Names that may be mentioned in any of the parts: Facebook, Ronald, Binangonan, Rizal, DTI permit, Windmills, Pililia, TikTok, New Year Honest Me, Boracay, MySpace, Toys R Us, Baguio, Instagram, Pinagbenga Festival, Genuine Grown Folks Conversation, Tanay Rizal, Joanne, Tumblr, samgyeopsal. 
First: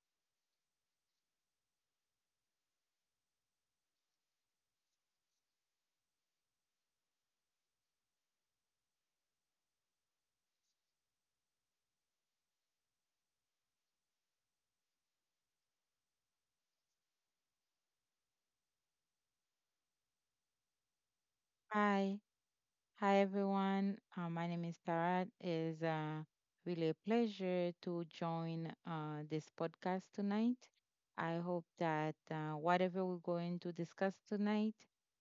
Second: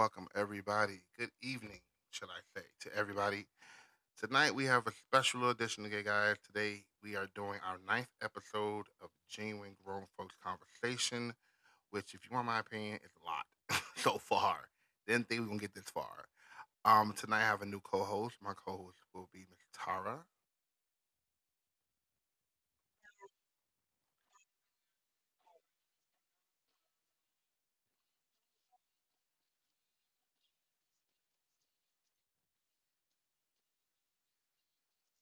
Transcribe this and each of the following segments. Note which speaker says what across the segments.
Speaker 1: welcome, everybody. Good evening, should I say, to everybody. Tonight we have a special edition today, guys. Today we are doing our ninth episode of Genuine Grown Folks Conversation, which, if you want my opinion, is a lot so far. Didn't think we were gonna get this far. Tonight I have a new co-host. My co-host will be Miss Tara.
Speaker 2: Hi, hi everyone. My name is Tara. It's really a pleasure to join this podcast tonight. I hope that whatever we're going to discuss tonight,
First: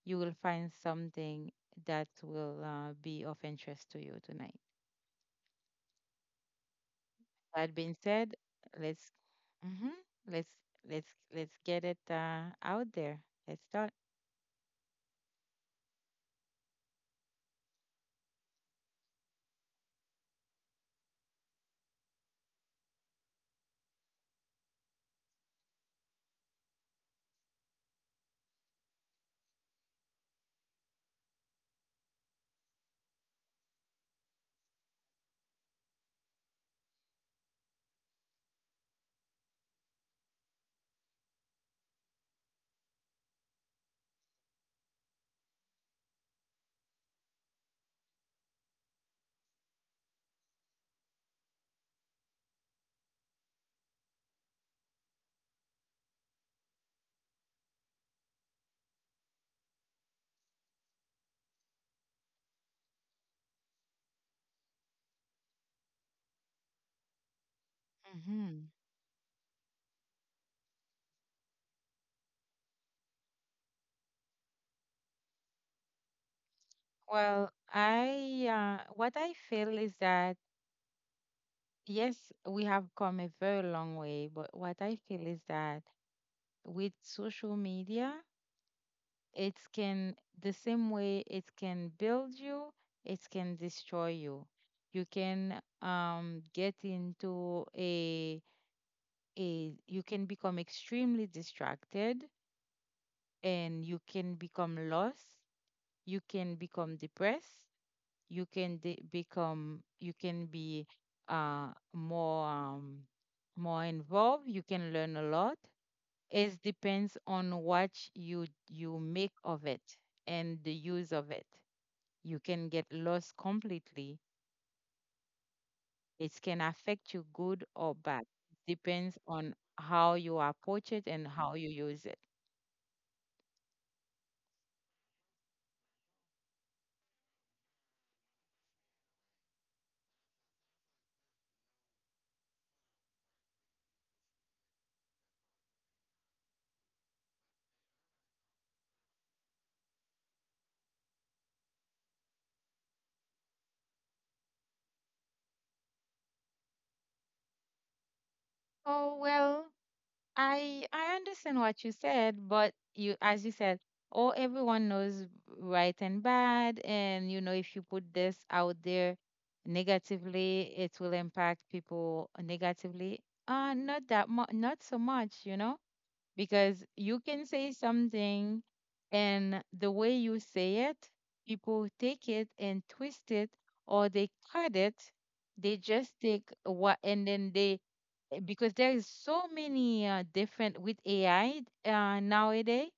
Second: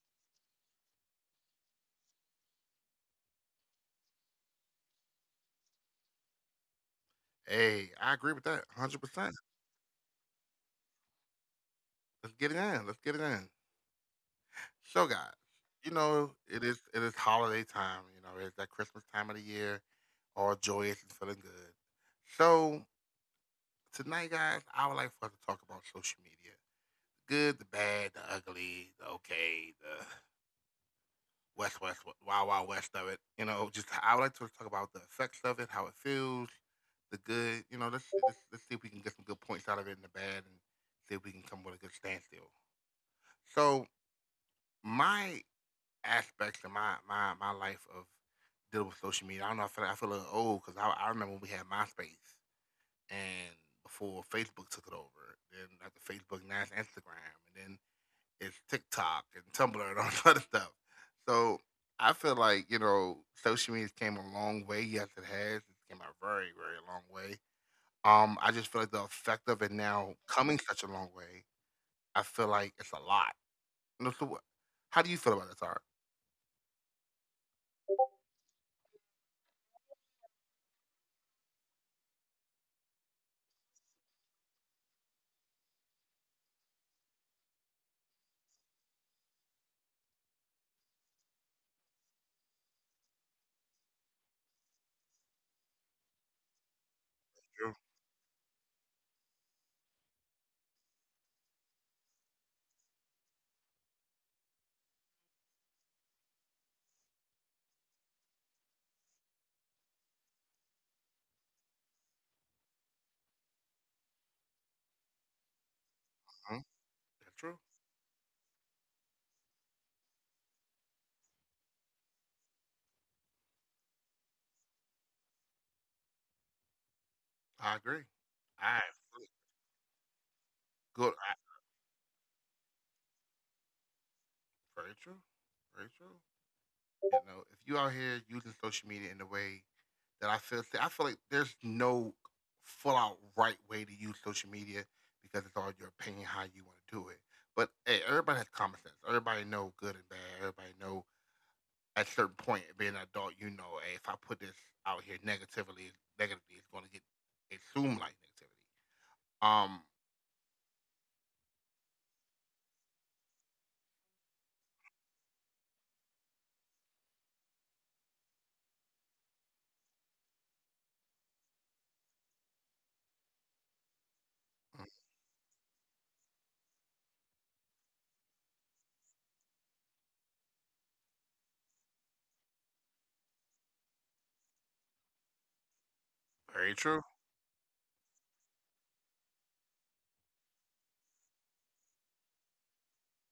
Speaker 2: you will find something that will be of interest to you tonight. That
Speaker 1: Hey,
Speaker 2: being
Speaker 1: I agree
Speaker 2: said,
Speaker 1: with that 100
Speaker 2: let's
Speaker 1: percent.
Speaker 2: mhm, let's let's get it
Speaker 1: Let's get it in.
Speaker 2: out
Speaker 1: Let's get
Speaker 2: there.
Speaker 1: it in.
Speaker 2: Let's start.
Speaker 1: So guys, you know, it is holiday time, you know, it's that Christmas time of the year, all joyous and feeling good. So tonight, guys, I would like for us to talk about social media. Good, the bad, the ugly, the okay, the West, Wild Wild West of it. You know, just I would like to talk about the effects of it, how it feels, the good, you know, let's see if we can get some good points out of it and the bad and see if we can come with a good standstill. So my aspects of my life of dealing with social media. I don't know. I feel like, I feel a little old because I remember when we had MySpace and before Facebook took it over. Then after Facebook, now it's Instagram, and then it's TikTok and Tumblr and all that other stuff. So I feel like you know social media came a long way. Yes, it has. It came a very very long way. I
Speaker 2: hmm
Speaker 1: just feel like the effect of it now coming such a long way. I feel like it's a lot. You know, how do you feel about that, Tara?
Speaker 2: Well, I what I feel is that, yes, we have come a very long way, but what I feel is that with social media, it can, the same way it can build you, it can destroy you. You can get into
Speaker 1: True.
Speaker 2: you can become extremely distracted, and you can become lost, you can become depressed, you can become, you can be uh more, more involved, you can learn a lot.
Speaker 1: Mhm.
Speaker 2: It depends
Speaker 1: That's true.
Speaker 2: on what you make of it and the use of it. You can get lost completely. It can affect you good
Speaker 1: I agree.
Speaker 2: or bad,
Speaker 1: I
Speaker 2: depends on how you approach
Speaker 1: good.
Speaker 2: it
Speaker 1: I,
Speaker 2: and how you use it.
Speaker 1: very true. Very true. You know, if you out here using social media in the way that I feel like there's no full out right way to use social media because it's all your opinion how you want to do it. But hey, everybody has common sense. Everybody know good and bad. Everybody know at a certain point being an adult, you know, hey, if I put this out here negatively, negatively, it's going to get assumed like negativity.
Speaker 2: Oh,
Speaker 1: Um,
Speaker 2: well, I understand what you said, but you, as you said, oh, everyone knows right and bad, and you know if you put this out there negatively, it will impact people negatively. Not that much, not so much, you know, because you can say something and the way you say it, people take it and twist it or they cut it. They just
Speaker 1: very
Speaker 2: take
Speaker 1: true.
Speaker 2: what and then they because there is so many different with AI nowadays.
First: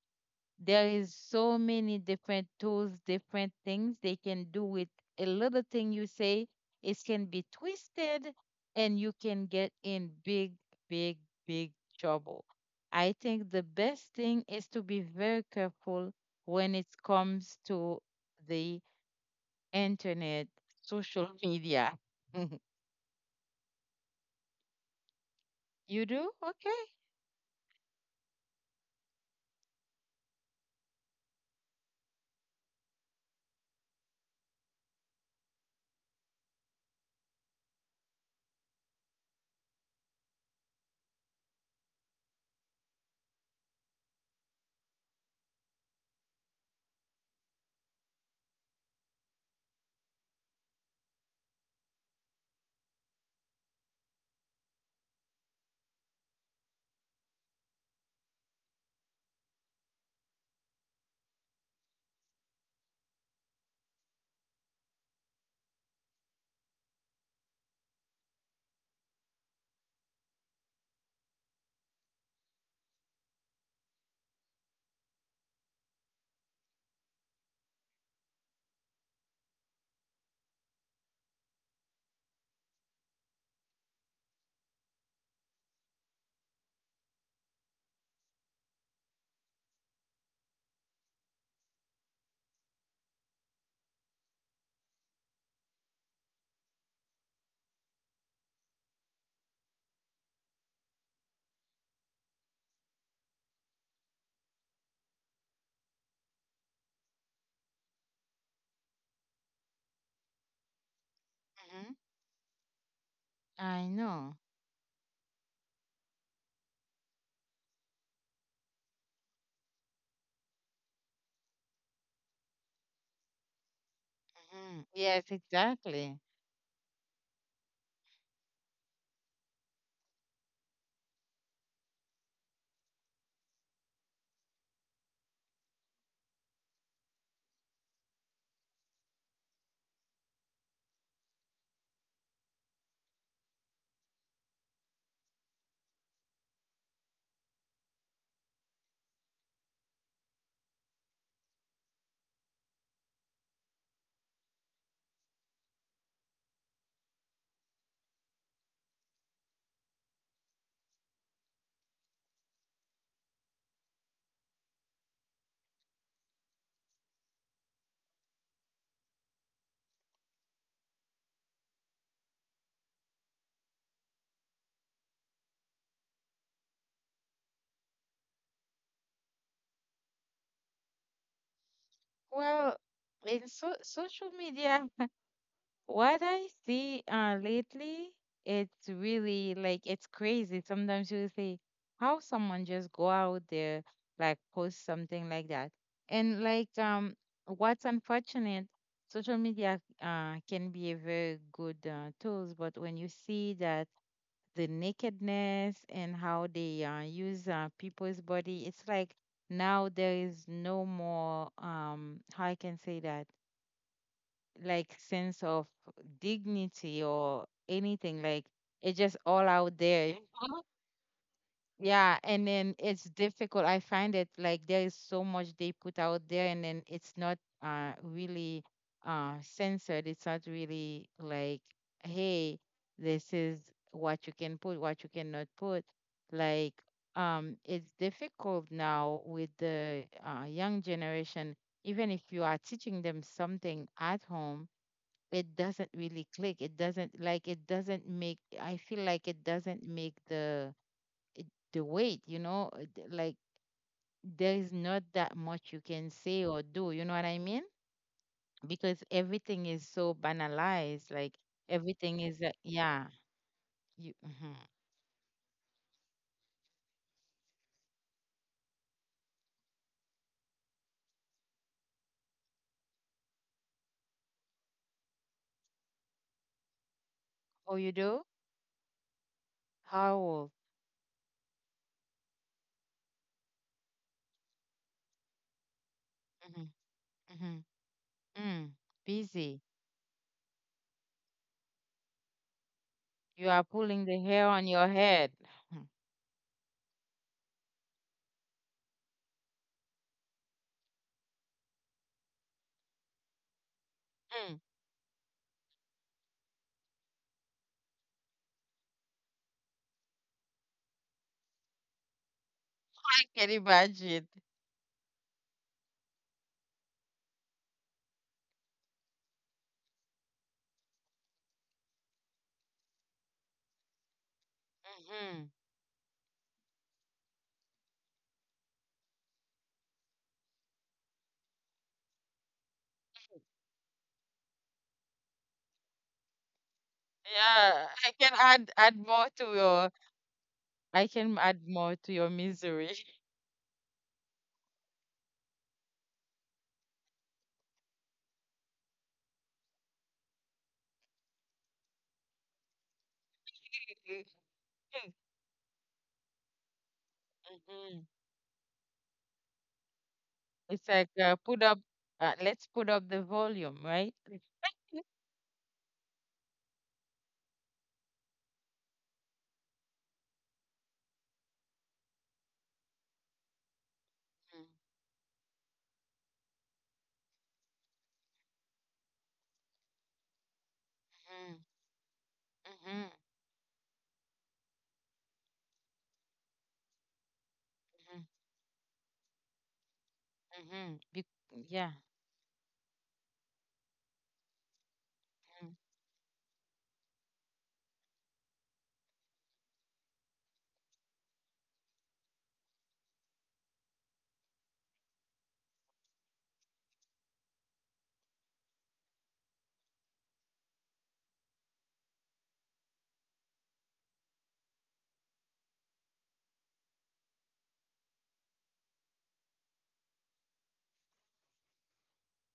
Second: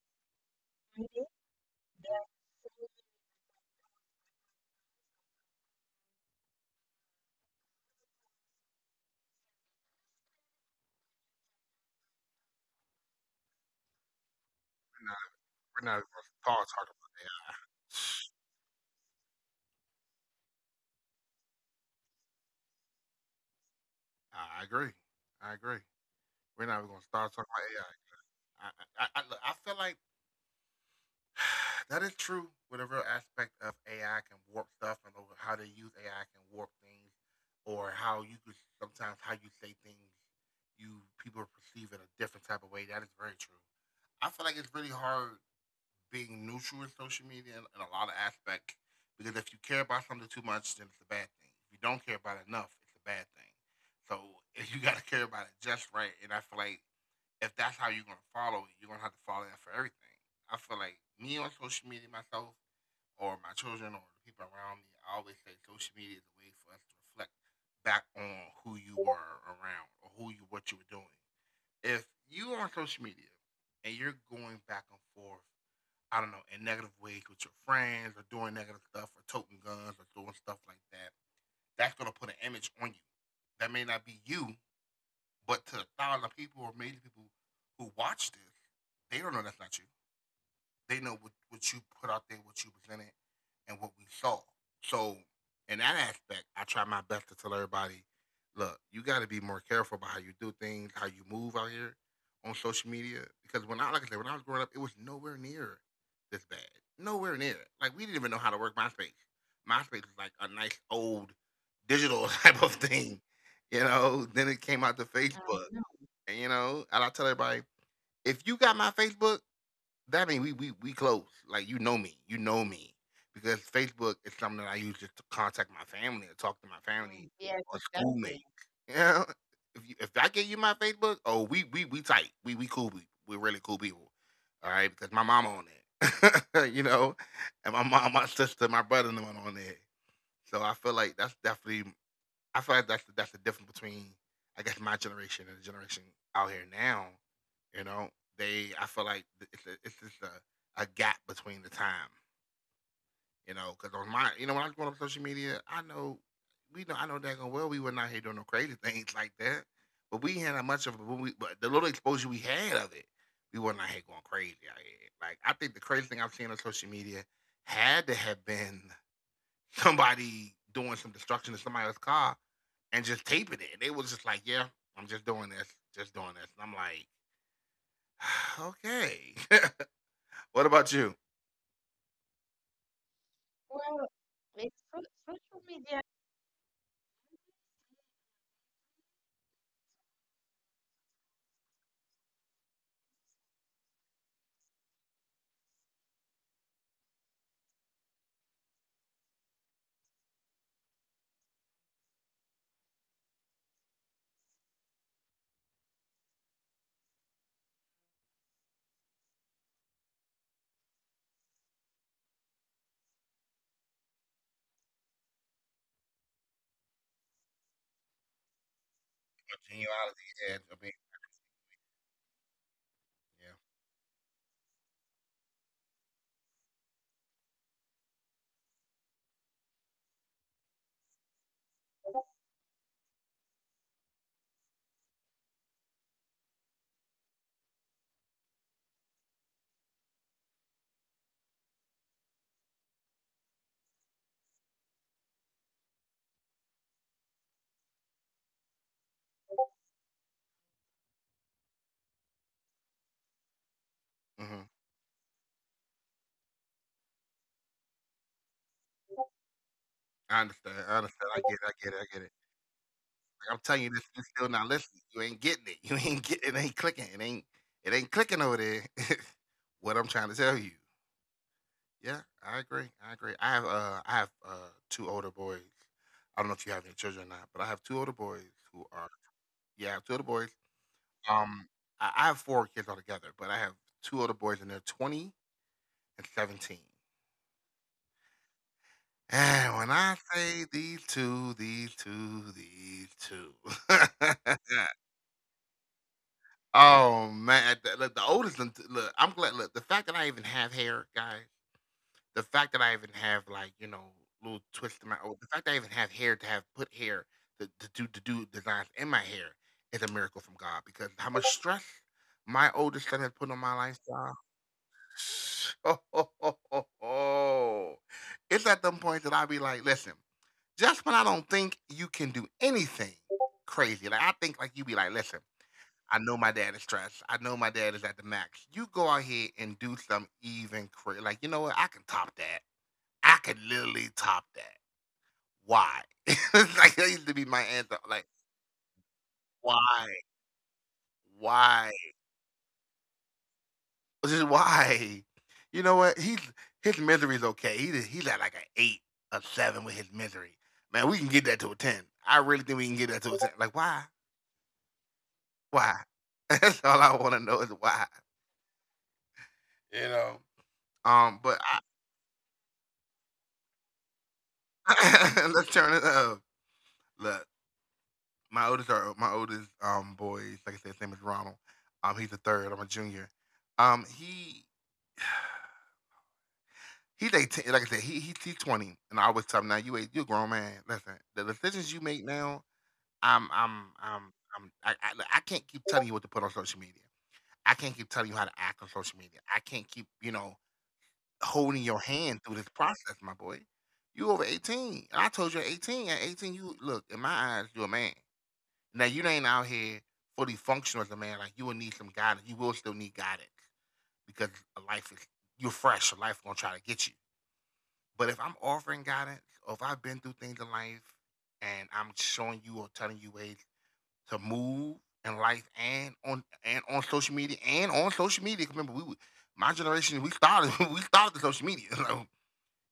Speaker 2: There is so many different tools, different things they can do with a little thing you say. It can be twisted, and you can get in big, big, big trouble. I think the best thing is to be
Speaker 1: We're not,
Speaker 2: very
Speaker 1: we're not
Speaker 2: careful
Speaker 1: gonna talk,
Speaker 2: when
Speaker 1: talk
Speaker 2: it
Speaker 1: about
Speaker 2: comes to the internet, social media.
Speaker 1: I agree. I agree.
Speaker 2: You do?
Speaker 1: We're not
Speaker 2: Okay.
Speaker 1: even gonna start talking about AI. Look, I feel like that is true with a real aspect of AI can warp stuff and over how they use AI can warp things or how you could sometimes how you say things you people perceive it a different type of way. That is very true. I feel like it's really hard being neutral in social media in a lot of aspects because if you care about something too much, then it's a bad thing. If you don't care about it enough, it's a bad thing. So if you got to care about it just right, and I feel like if that's how you're gonna follow it, you're gonna have to follow that for everything. I feel like me on social media myself, or my children, or the people around me, I always say social media is a way for us to reflect back on who you were around or who you what you were doing. If you are on social media and you're going back and forth I don't know, in negative ways with your friends or doing negative stuff or toting guns or doing stuff like that, that's gonna put an image on you. That may not be you, but to a thousand people or million people who watch this, they don't know that's not you they know what you put out there, what you presented, and what we saw. So in that aspect, I try my best to tell everybody, look, you got to be more careful about how you do things, how you move out here on social media. Because when I like I said, when I was growing up, it was nowhere near this bad. Nowhere near it. Like we didn't even know how to work MySpace. MySpace was like a nice old
Speaker 2: hmm
Speaker 1: digital type of thing. You
Speaker 2: I
Speaker 1: know, then
Speaker 2: know.
Speaker 1: it came out to Facebook. And you know, and I tell everybody, if you got my Facebook, that mean we close. Like you know me, because Facebook is something I use
Speaker 2: Mm,
Speaker 1: just to
Speaker 2: yes,
Speaker 1: contact my family or
Speaker 2: exactly.
Speaker 1: talk to my Mm, family Yes, or schoolmates. Exactly. Schoolmates. Yeah, if you, if I get you my Facebook, oh we tight. We cool. We really cool people. All right, because my mama on it, you know, and my mom, my sister, my brother, and them on there. So I feel like that's definitely I feel like that's the difference between I guess my generation and the generation out here now. You know, they I feel like it's a, it's just a gap between the time. You know, because on my you know when I go on social media, I know we know I know daggone well we were not here doing no crazy things like that. But we had a much of it, but we, but the little exposure we had of it, we were not here going crazy out here. Like I think the crazy thing I've seen on social media had to have been somebody doing some destruction to somebody else's car and just taping it. And they was just like, yeah, I'm just doing this, just doing this. And I'm like, okay. What about you?
Speaker 2: Well, in so social media, what I see lately, it's really like it's crazy. Sometimes you see how someone just go out there, like post something like that. And like what's unfortunate, social media can be a very good tools, but when you see that the nakedness and how they use people's body. It's like now there is no more, how I can say that, like sense of dignity or anything. Like it's just all out
Speaker 1: Genealogy,
Speaker 2: there.
Speaker 1: yeah, I mean,
Speaker 2: Yeah, and then it's difficult. I find it like there is so much they put out there, and then it's not really censored. It's not really like, hey, this is what you can put, what you cannot put. Like, it's difficult now with the young generation. Even if you are teaching them something at home, it doesn't really click. It doesn't like it doesn't make. I feel like it doesn't make the eh, the weight, you know, like
Speaker 1: yeah. Hmm.
Speaker 2: there is not that much you can say or do, you know what I mean? Because everything is so
Speaker 1: I understand. I
Speaker 2: banalized,
Speaker 1: understand.
Speaker 2: like
Speaker 1: I get it. I get it. I get
Speaker 2: everything
Speaker 1: it.
Speaker 2: is, yeah,
Speaker 1: Like, I'm telling you this,
Speaker 2: you,
Speaker 1: you still
Speaker 2: hmm
Speaker 1: not listening. You ain't getting it. You ain't get it. Ain't clicking. It ain't. It ain't clicking over there. what I'm trying to tell you. Yeah, I agree. I agree. I have. I have two older boys. I don't know if you have any children or not, but I
Speaker 2: oh,
Speaker 1: have
Speaker 2: you
Speaker 1: two older
Speaker 2: do?
Speaker 1: boys who are Yeah, two
Speaker 2: How
Speaker 1: other boys.
Speaker 2: old?
Speaker 1: Um, I have four kids altogether, but I have two older boys, and they're 20 and
Speaker 2: hmm
Speaker 1: 17.
Speaker 2: hmm mm,
Speaker 1: And
Speaker 2: busy.
Speaker 1: when I say these two,
Speaker 2: You are pulling the hair on your head.
Speaker 1: oh man, the oldest one. Look, I'm glad. Look, the fact that I even have hair, guys. The fact that I even have like you know little
Speaker 2: Mhm. Mm,
Speaker 1: twists in my. Oh, the fact that I even have hair to have put hair to do designs in my hair is a miracle from God because how much stress my oldest son has put
Speaker 2: I
Speaker 1: on my
Speaker 2: can
Speaker 1: lifestyle.
Speaker 2: imagine.
Speaker 1: So it's at them point that I be like, listen, just when I don't think you can do anything crazy, like I think like you be like, listen,
Speaker 2: hmm
Speaker 1: I know my dad is stressed. I know my dad is at the max. You go out here and do something even crazy. Like, you know what? I can top that. I can literally top that. Why? it's like that used to be my answer.
Speaker 2: Yeah,
Speaker 1: Like,
Speaker 2: I can add more to
Speaker 1: why?
Speaker 2: your, I can
Speaker 1: Why?
Speaker 2: add more to your misery.
Speaker 1: Just why? You know what? He's his misery's okay. He he's at like an eight, a seven with his misery. Man, we can get that to a ten. I really think we can get that to a ten. Like why? Why? That's all I want to know is why.
Speaker 2: Mhm.
Speaker 1: You know.
Speaker 2: It's
Speaker 1: Um,
Speaker 2: like
Speaker 1: but
Speaker 2: put up, let's put up the volume, right?
Speaker 1: I, let's turn it up. Look, my oldest are my oldest boys. Like I said, his name is Ronald. He's a third. I'm a junior. He he's 18. Like I said, he he's 20. And I always tell him now, you a you a grown man. Listen, the decisions you make now
Speaker 2: Mm-hmm.
Speaker 1: I'm I'm I'm I look, I can't keep telling you what to put on social media. I can't keep telling you how
Speaker 2: Mm-hmm.
Speaker 1: to act on social media. I can't keep, you know,
Speaker 2: Mm-hmm. Be-
Speaker 1: holding your
Speaker 2: yeah.
Speaker 1: hand through this process, my boy. You over 18. And I told you at 18. At 18, you look, in my eyes, you're a man. Now you ain't out here fully functional as a man. Like you will need some guidance. You will still need guidance because life is you're fresh. Life gonna try to get you. But if I'm offering guidance, or if I've been through things in life and I'm showing you or telling you ways to move in life and on social media. 'Cause remember, we were my generation we started we started the social media. So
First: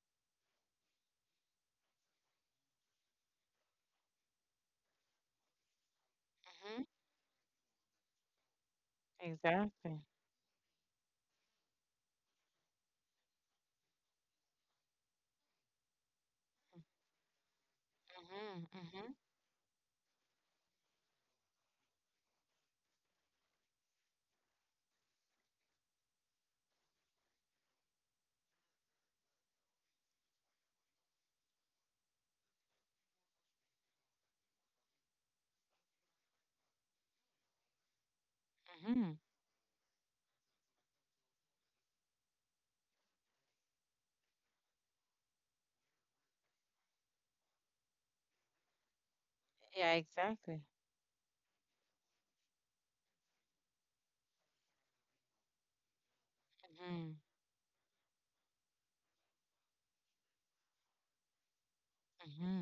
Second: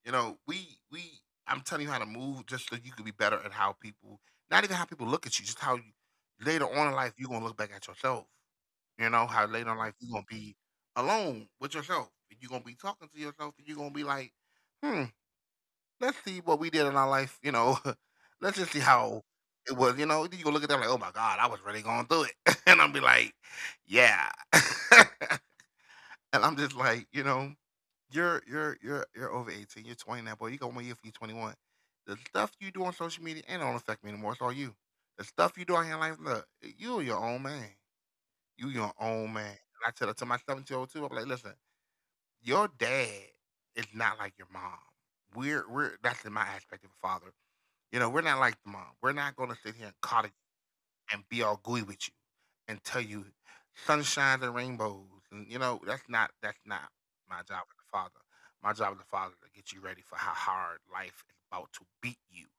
Speaker 1: you know we I'm telling you how to move just so you could be better at how people, not even how people look at you, just how you, later
Speaker 2: Mm-hmm.
Speaker 1: on in life you're gonna look back at yourself. You know how later in life
Speaker 2: Exactly.
Speaker 1: you're gonna be alone with yourself. You're gonna be talking to yourself. And You're gonna be like, hmm, let's see what we did in our life.
Speaker 2: Mm-hmm.
Speaker 1: Let's just see
Speaker 2: Mm-hmm.
Speaker 1: how it was, you know. You go look at them like, oh my God, I was really going through it. and I am be like, yeah. and I'm just like, you're over 18, you're 20 now, boy. You got 1 year for you 21. The stuff you do on social media ain't don't affect me anymore. It's all you. The stuff you do out here in life, look, you your own man. You your
Speaker 2: Mm-hmm.
Speaker 1: own man. And I tell it to my 17-year-old too. I'm like, listen, your dad is not like your mom. We're that's in my aspect of a father, you know, we're not like the mom. We're not going to sit here
Speaker 2: Yeah,
Speaker 1: and coddle
Speaker 2: exactly.
Speaker 1: you and be all gooey with you and tell you sunshines and rainbows. And you know, that's not
Speaker 2: Mm-hmm.
Speaker 1: my job as a father. My job as a father to get you ready for how hard life is about to beat you,
Speaker 2: Mm-hmm.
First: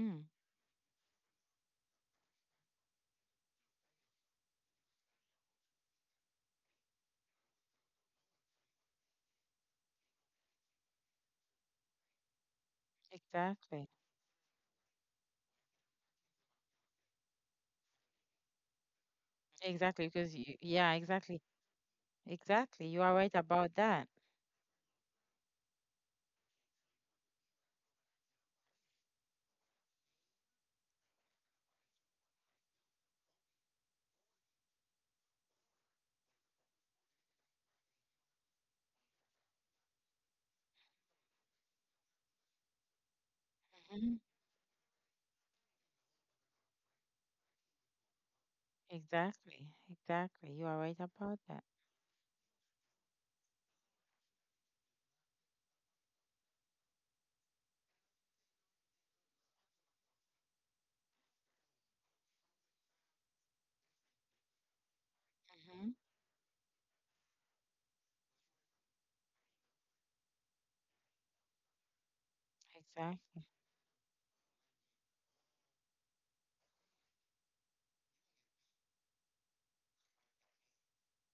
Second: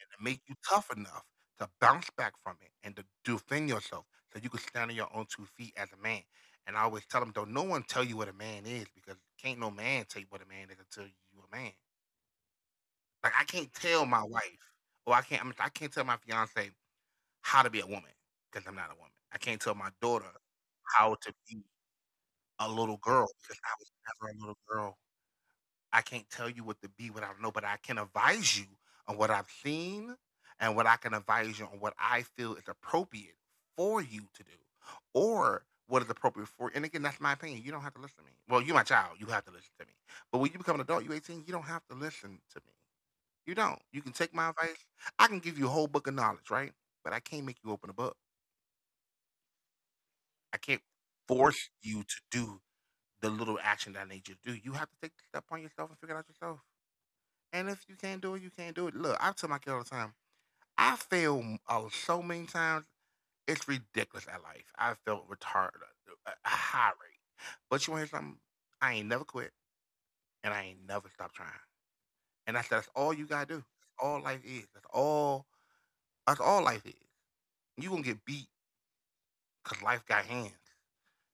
Speaker 1: and to make you tough enough to bounce back from it and to defend yourself so you can stand on your own 2 feet as a man. And I always tell them, don't no one tell you what a man is because can't no man tell you what a man is until you a man. Like I can't
Speaker 2: Exactly.
Speaker 1: tell my wife, or I can't. I can't tell my fiance how to be a woman because I'm not a woman. I can't tell my
Speaker 2: Exactly.
Speaker 1: daughter
Speaker 2: Because you, yeah,
Speaker 1: how to
Speaker 2: exactly.
Speaker 1: be a
Speaker 2: Exactly. You
Speaker 1: little
Speaker 2: are
Speaker 1: girl
Speaker 2: right
Speaker 1: because
Speaker 2: about
Speaker 1: I was
Speaker 2: that.
Speaker 1: never a little girl. I can't tell you what to be, what I don't know, but I can advise you on what I've seen, and what I can advise you on what I feel is appropriate for you to do, or what is appropriate for you. And again, that's my opinion. You don't have to listen to me. Well, you're my child. You have to listen to me. But when you become an adult, you're 18, you don't have to listen to me. You don't. You
Speaker 2: Mm-hmm.
Speaker 1: can take my advice. I can give you a whole book of knowledge, right? But I can't make you open a book.
Speaker 2: Exactly. Exactly.
Speaker 1: I
Speaker 2: You are
Speaker 1: can't
Speaker 2: right about that.
Speaker 1: force you to do the little action that I need you to do. You have to take the step on yourself and figure it out yourself. And if you can't do it, you can't do it. Look, I tell my kid all the time, I fail so many times. It's ridiculous at life. I felt retarded,
Speaker 2: Mm-hmm.
Speaker 1: a high rate. But you want to hear something? I ain't never quit and I ain't never stopped trying. And that's all you
Speaker 2: Exactly.
Speaker 1: got to do. That's all life is. That's all life is. You going to get beat because life got hands.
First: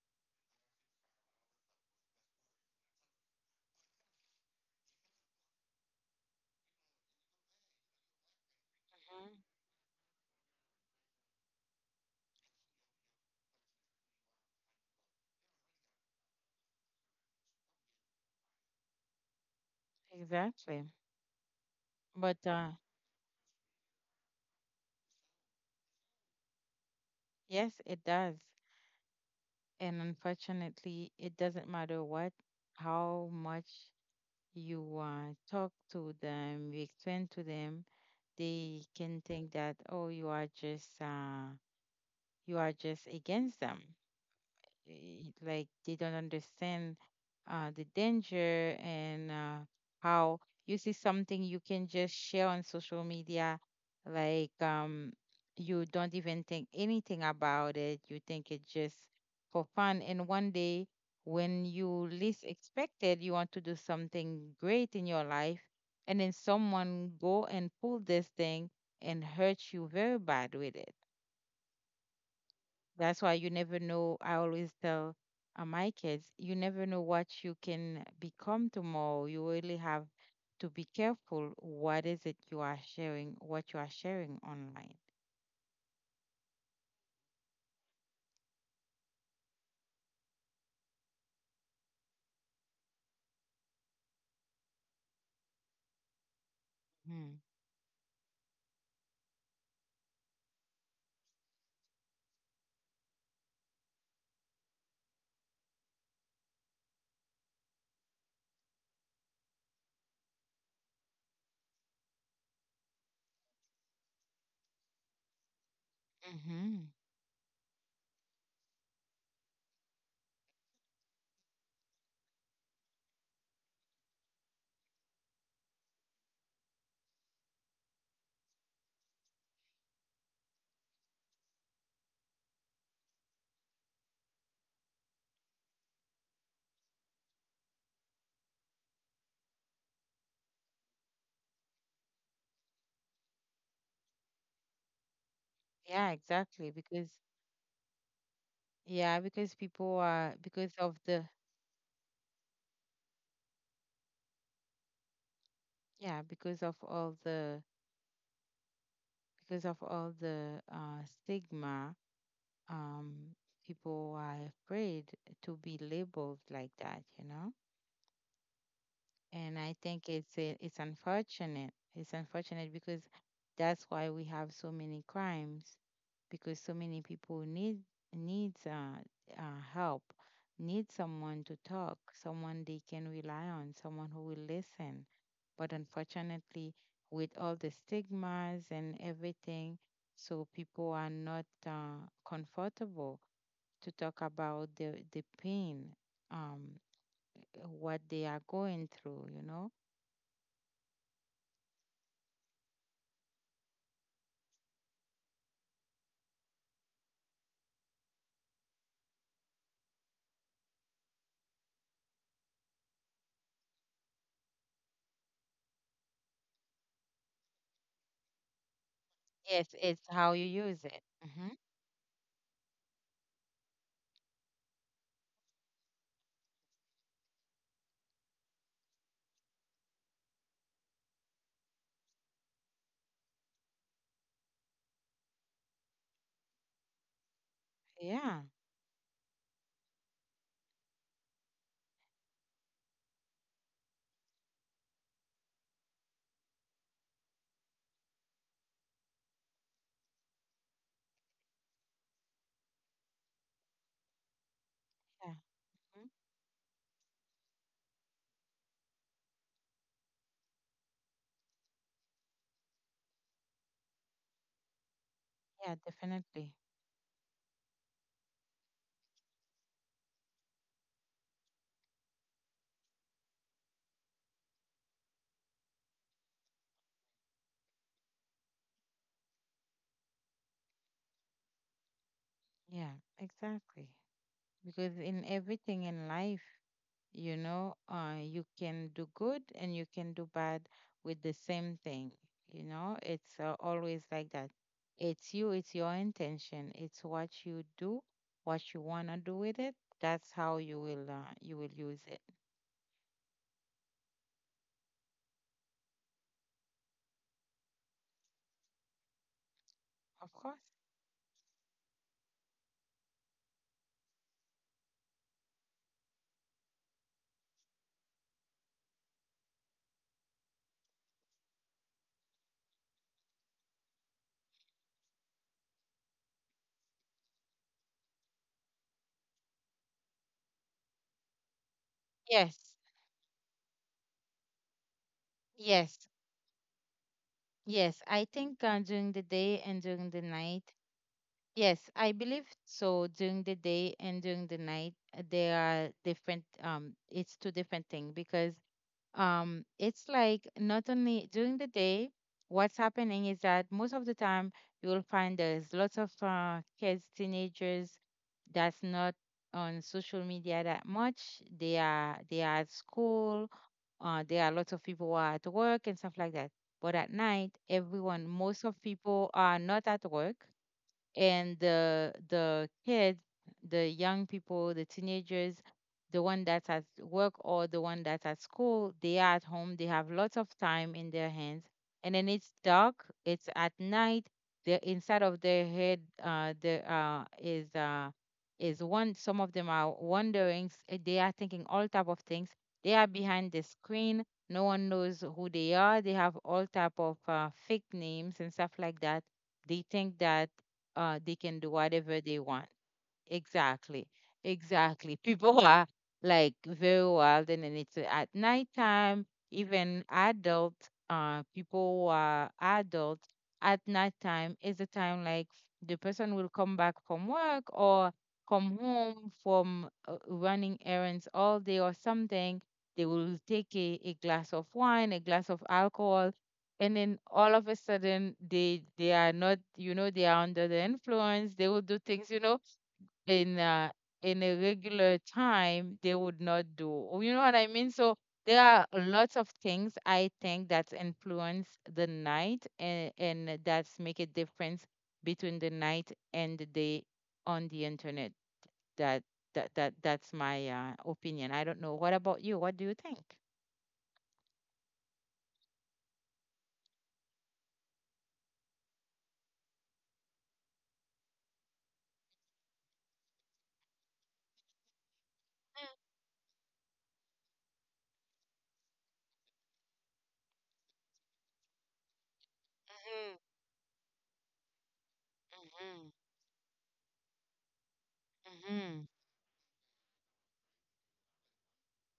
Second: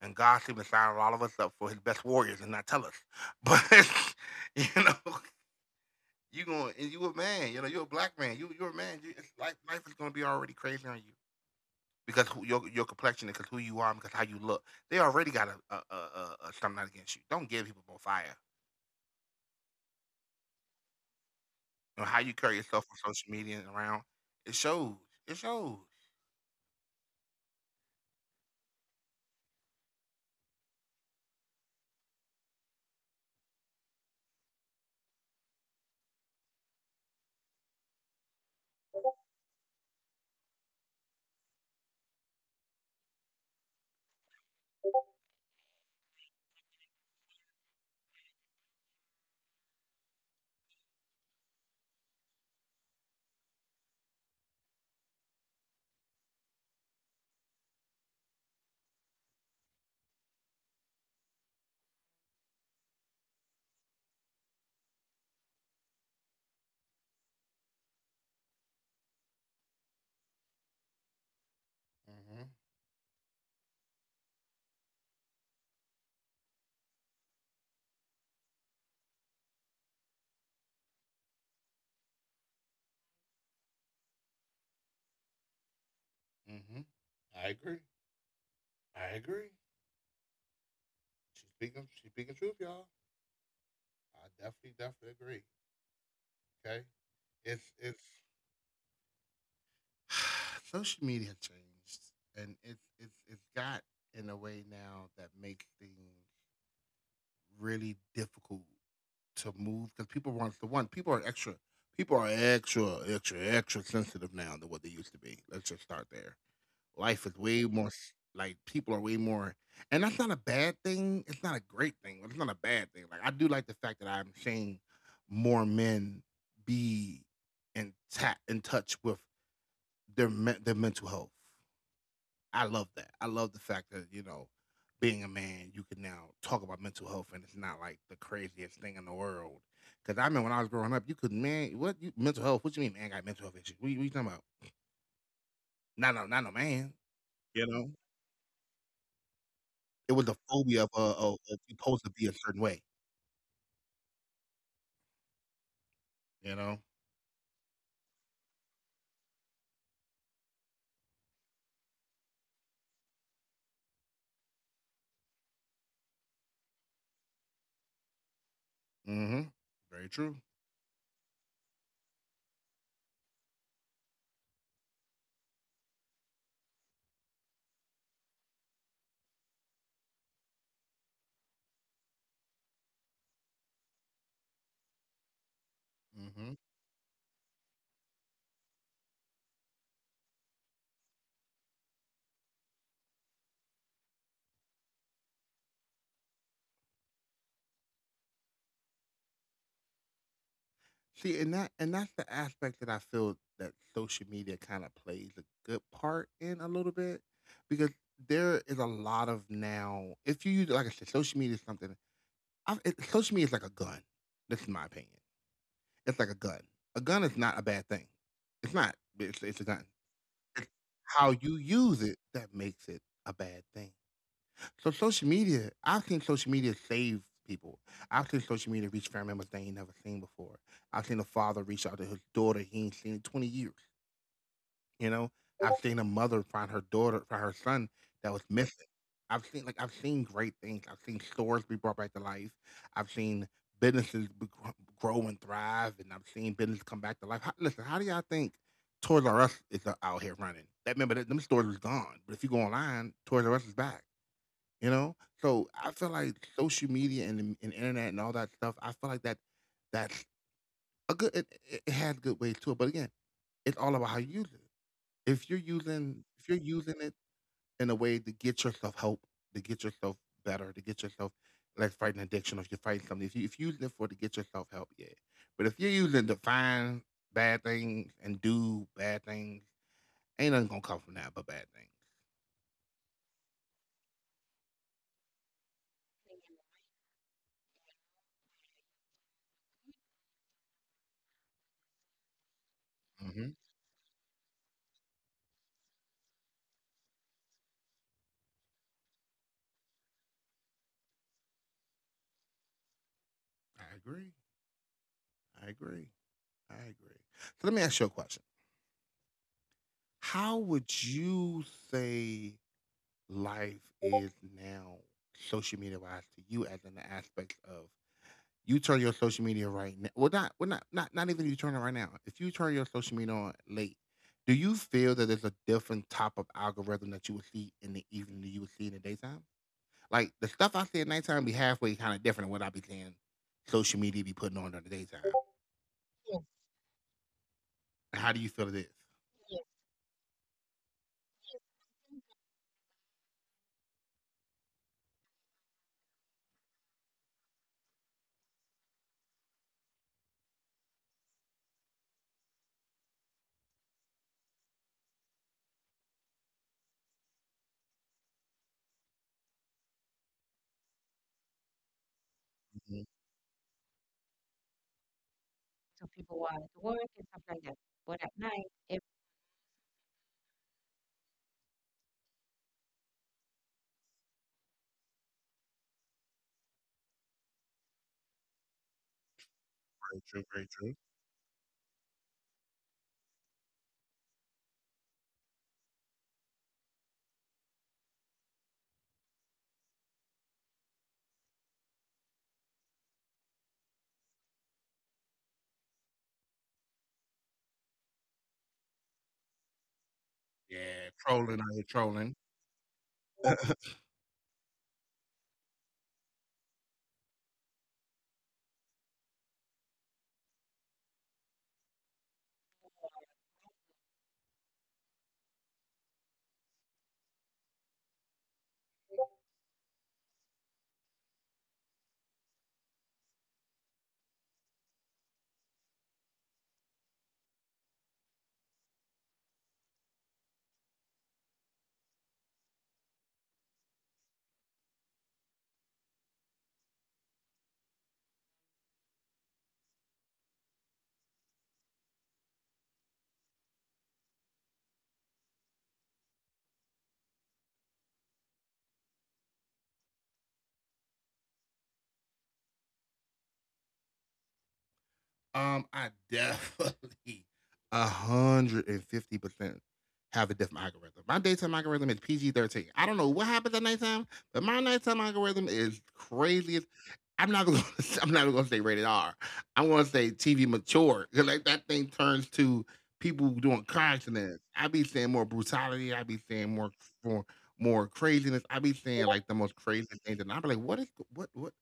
Speaker 1: And God seemed to sign all of us up for his best warriors and not tell us. But you know, you going and you a man, you know, you're a black man. You you're a man. You, it's, life is gonna be already crazy on you because your complexion, because who you are, because how you look. They already got a something out against you. Don't give people more fire.
Speaker 2: Exactly.
Speaker 1: You know, how
Speaker 2: But
Speaker 1: you carry yourself on social media and around, it shows. It shows.
Speaker 2: yes, it does. And unfortunately, it doesn't matter what, how much you talk to them, you explain to them, they can think that, oh, you are just against them, like they don't understand the danger and how you see something you can just share on social media, like you don't even think anything about it. You think it's just for fun. And one day, when you least expected, you want to do something great in your life, and then someone go and pull this thing and hurt you very bad with it.
Speaker 1: Mm-hmm.
Speaker 2: That's why you never know. I always tell my kids, you never know what you can become tomorrow. You really have to be careful what is it you are sharing, what you are sharing online.
Speaker 1: Mm-hmm. I agree. I agree. She's speaking truth, y'all. I definitely, definitely agree. Okay.
Speaker 2: Mm.
Speaker 1: It's Social media changed, and it's it's got in a way now that makes things really difficult to move because people want to one people are extra extra extra sensitive now than what they used to be. Let's just start there.
Speaker 2: hmm
Speaker 1: Life is way more s- like people are way more, and that's not a bad thing. It's not a great thing, but it's not a bad thing. Like I do like the fact that I'm seeing more men be in touch with their mental health. I love that. I love the fact that, you know, being a man, you can now talk about mental health and it's not like the craziest thing in the world. Cause I remember when I was growing up, you could man, what you mental health? What you mean man got mental health issues? What you talking about?
Speaker 2: Yeah,
Speaker 1: Not no
Speaker 2: exactly.
Speaker 1: man.
Speaker 2: Because,
Speaker 1: You know?
Speaker 2: yeah, because people
Speaker 1: It was
Speaker 2: are,
Speaker 1: the
Speaker 2: because
Speaker 1: phobia
Speaker 2: of the,
Speaker 1: of you supposed to be a certain way,
Speaker 2: yeah,
Speaker 1: you
Speaker 2: because of
Speaker 1: know?
Speaker 2: all the, because of all the stigma, um, people are afraid to be labeled like that, you know?
Speaker 1: Mm-hmm.
Speaker 2: And I
Speaker 1: Very
Speaker 2: think
Speaker 1: true.
Speaker 2: it's a, it's unfortunate. It's unfortunate because that's why we have so many crimes, because so many people need, needs help, need someone to talk, someone they can rely on, someone who will listen. But
Speaker 1: Mm-hmm.
Speaker 2: unfortunately, with all the stigmas and everything, so people are not comfortable to talk about the pain, um, what they are going through. You know.
Speaker 1: See, and that's the aspect that I feel that social media kind of plays a good part in a little bit because there is a lot of now. If you use, like I said, social media is something. Social media is like a gun. This is my opinion. It's like a gun. A gun is not a bad thing. It's not. It's a
Speaker 2: Yes,
Speaker 1: gun.
Speaker 2: it's how you
Speaker 1: It's
Speaker 2: use it.
Speaker 1: how you use it that makes it a bad thing. So social media, I think social media saves people. I've seen social media reach family members they ain't never seen before. I've seen a father reach out to his daughter he ain't seen in 20 years. You know, I've seen a mother find her daughter, find her son that was
Speaker 2: Yeah,
Speaker 1: missing. I've seen great things. I've seen stores be brought back to life. I've seen businesses be- gr- grow and thrive, and I've seen business come back to life. How, listen, how do y'all think Toys R Us is out here running? That remember that them stores was gone, but if you go online, Toys R Us is back. You know?
Speaker 2: yeah,
Speaker 1: So I feel
Speaker 2: mhm.
Speaker 1: like social media and, internet and all that stuff, I feel like that's a good it, it it has good ways to it. But again, it's all about how you use it.
Speaker 2: Yeah,
Speaker 1: If you're
Speaker 2: definitely.
Speaker 1: using it in a way to get yourself help, to get yourself better, to get yourself like fighting addiction, or if you're fighting something, if you're using it for to get yourself help, yeah. But if you're using it to find bad things and do bad things, ain't nothing gonna come from that but bad things.
Speaker 2: Yeah, exactly. Because in everything in life, you know, you can do good and you can do bad with the same thing. You know, it's
Speaker 1: Hmm.
Speaker 2: always like that. It's you, it's your intention, it's what you do, what you wanna do with it. That's how you will use it.
Speaker 1: I agree. I agree. I agree. So let me ask you a question.
Speaker 2: Of course.
Speaker 1: How would you say life is now social media wise to you as in the aspect of you turn your social media right now? Well, not not not even you turn it right now. If you turn your social media on late, do you feel that there's a different type of algorithm that you would see in the evening that you would see in the daytime? Like the stuff I see
Speaker 2: Yes,
Speaker 1: at nighttime be halfway kind of different than what I be seeing social media be
Speaker 2: yes,
Speaker 1: putting on during the daytime.
Speaker 2: yes. I think during the day and
Speaker 1: How do
Speaker 2: during
Speaker 1: you
Speaker 2: the
Speaker 1: feel it is?
Speaker 2: night, yes, I believe so. During the day and during the night, they are different. It's two different things because it's like not only during the day, what's happening is that most of the time you will find there's lots of kids, teenagers that's not on social media that much. They are at school.
Speaker 1: Mhm.
Speaker 2: There are lots of people who are at work and stuff like that. But at night, everyone, most of people are not at work, and the kids, the young people, the teenagers, the one that's at work or the one that's at school, they are at home. They have lots of time in their
Speaker 1: Very
Speaker 2: hands,
Speaker 1: true, very
Speaker 2: and
Speaker 1: true.
Speaker 2: then it's dark. It's at night. The inside of their head, there is one. Some of them are wondering. They are thinking all type of things. They are behind the screen. No one knows who they are. They have all type of fake names and stuff like that they think that they can do
Speaker 1: Yeah,
Speaker 2: whatever they want.
Speaker 1: trolling. I hear trolling.
Speaker 2: Exactly. Exactly. People are like very wild, and then it's at nighttime, even adult people who are adult, at nighttime is the time like the person will come back from work or come home from running errands all day or something. They will take a glass of wine, a glass of alcohol, and then all of a sudden they are not, you know, they are under the influence. They will do things, you know, in uh, in a regular time they would not do. Oh, you know what I mean? So there are lots of things I think that influence the night, and that's make a difference between the night and the day on the internet. that that's my opinion. I don't know, what about you? What do you think?
Speaker 1: I definitely 150% have a different algorithm. My daytime algorithm is PG 13. I don't know what happens at nighttime, but my nighttime algorithm is crazy. I'm not gonna, I'm not gonna say rated R. I'm gonna say TV mature. 'Cause like that thing turns to people doing car accidents. I be seeing more
Speaker 2: Mhm,
Speaker 1: brutality. I be seeing more more
Speaker 2: mhm,
Speaker 1: craziness.
Speaker 2: mhm.
Speaker 1: I be seeing like the most crazy things, and I be like, what what